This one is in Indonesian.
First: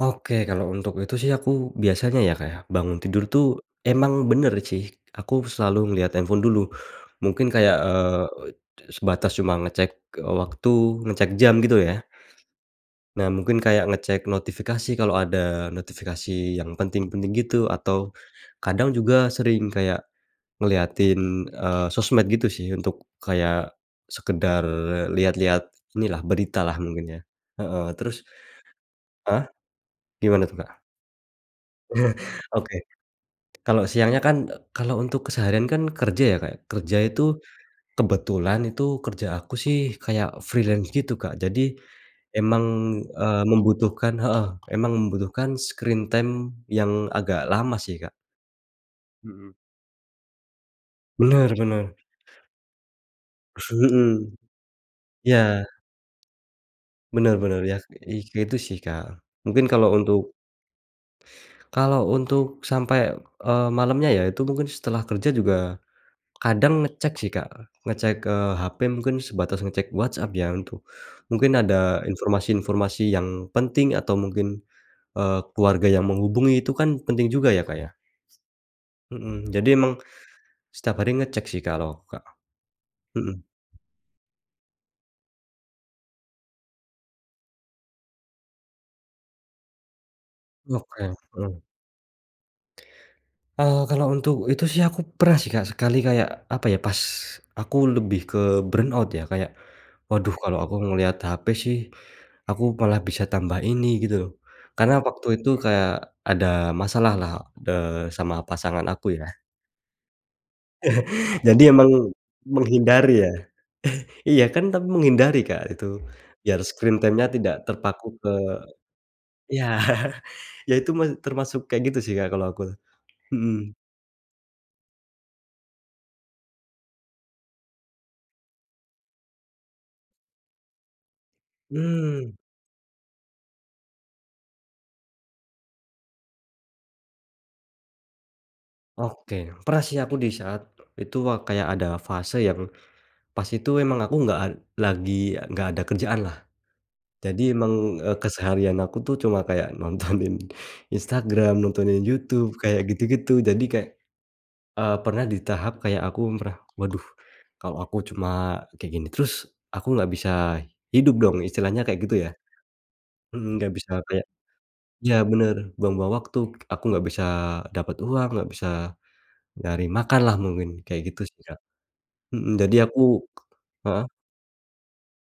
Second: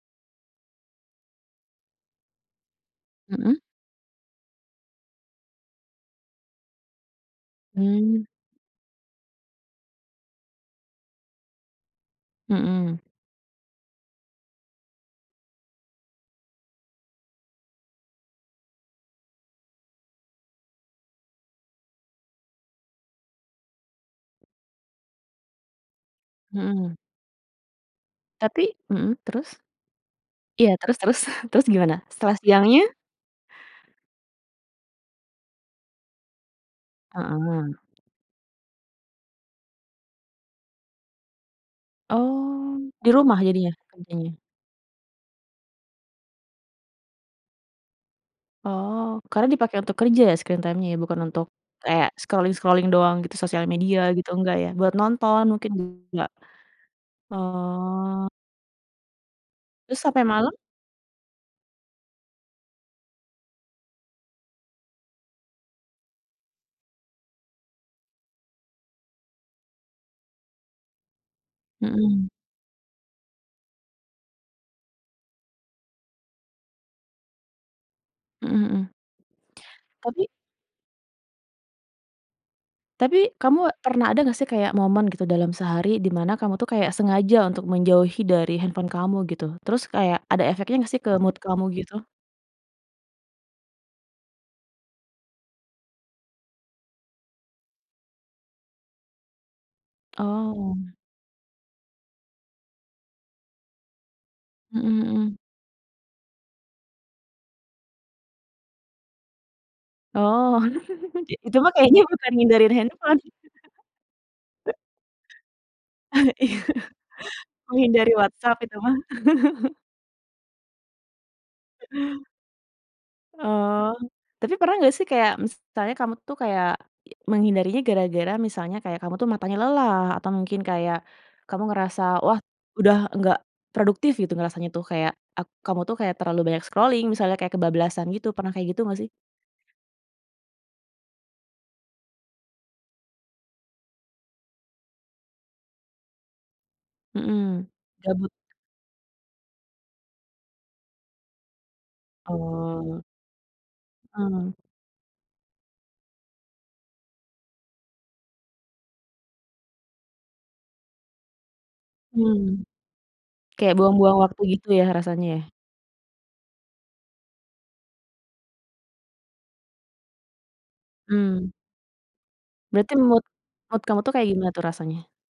Oke, kalau untuk itu sih aku biasanya ya, Kak, ya, bangun tidur tuh Mhm. emang bener sih, aku selalu ngelihat handphone dulu mungkin kayak, eee, Mmm. sebatas cuma ngecek, eee, waktu, ngecek jam, gitu, ya. Mhm. Nah, mungkin kayak ngecek notifikasi, kalau ada notifikasi yang penting-penting gitu, atau kadang juga sering kayak ngeliatin, eee, sosmed gitu sih, untuk kayak sekedar lihat-lihat ini lah, berita lah, Mhm. mungkin ya, heeh. Terus Tapi mhm, Heeh? terus? Gimana tuh, Iya, Kak? terus terus, terus gimana setelah Oke, siangnya? kalau siangnya kan, kalau untuk keseharian kan kerja ya, Kak, ya, kerja itu Heeh. kebetulan itu kerja aku sih kayak freelance gitu, Kak, jadi emang, Oh, di eee, rumah jadinya membutuhkan kerjanya? heeh, emang membutuhkan screen time yang agak lama sih, Kak. Oh, karena Mhm. dipakai untuk kerja ya, screen time-nya ya, bukan untuk Bener, bener. kayak scrolling-scrolling doang gitu sosial media gitu Mhm, enggak ya, buat nonton iya. mungkin nggak? Bener bener, ya, ih Oh. ya, itu sih, Kak, mungkin kalo Terus sampai untuk malam? Kalo untuk sampe, eee, malemnya ya, itu mungkin setelah kerja juga kadang ngecek sih, Kak. Ngecek, eee, hp mungkin sebatas ngecek WhatsApp ya itu, mungkin ada Mhm. informasi-informasi yang penting atau mungkin, eee, keluarga yang menghubungi itu kan penting juga ya, Kak, ya. Mhm mhm. Mhm, jadi emang Tapi setiap hari ngecek sih, kalau aku, Kak, Tapi mhm. kamu pernah ada nggak sih, kayak momen gitu dalam sehari dimana kamu tuh kayak sengaja untuk menjauhi dari handphone kamu, gitu? Terus kayak ada efeknya nggak sih ke Oke, mood mhm. kamu, gitu? Eee, kalo untuk itu sih, aku pernah sih, Kak, sekali, kayak, apa ya, pas aku lebih ke burn out ya, kayak, "Waduh, kalau aku Oh. ngelihat HP sih aku malah bisa tambah ini", gitu loh, Mhm karena waktu mhm. itu kayak ada masalah lah, eee, sama pasangan aku, ya. Oh, itu Jadi mah emang kayaknya bukan ngehindarin handphone. menghindari, ya. Iya, kan tapi menghindari, Kak, itu. Iya, Biar screen time-nya tidak menghindari terpaku ke WhatsApp itu mah. iya. Ya, itu mas termasuk kayak gitu sih, Kak, kalau aku, mhm. Oh, tapi pernah nggak sih, kayak misalnya kamu tuh kayak menghindarinya gara-gara misalnya kayak kamu tuh matanya lelah, atau mungkin kayak kamu ngerasa, Hmm. wah, udah nggak produktif gitu, ngerasanya tuh, kayak ak kamu tuh kayak terlalu banyak scrolling misalnya, kayak kebablasan gitu pernah kayak gitu nggak, sih? Oke, pernah sih aku di saat itu wa kayak ada fase yang pas itu emang aku nggak ad lagi nggak ada kerjaan, lah. Jadi Mhm, emang, eee, gabut. keseharian aku tuh cuma kayak nontonin Instagram, nontonin YouTube kayak Oh. gitu-gitu. Jadi kayak, Mhm. eee, pernah di tahap kayak aku pernah, "Waduh, kalau aku cuma kayak gini terus, aku nggak bisa hidup, dong.", istilahnya kayak gitu, ya. Hmm, Mhm, nggak kayak bisa buang-buang kayak waktu gitu ya, ya, rasanya, ya. bener, buang-buang waktu, aku nggak bisa dapet uang, nggak bisa nyari makan lah, mungkin kayak gitu sih, Mmm. Kak. Mhm, jadi Berarti aku mood mood kamu heeh. tuh, kayak gimana tuh, rasanya?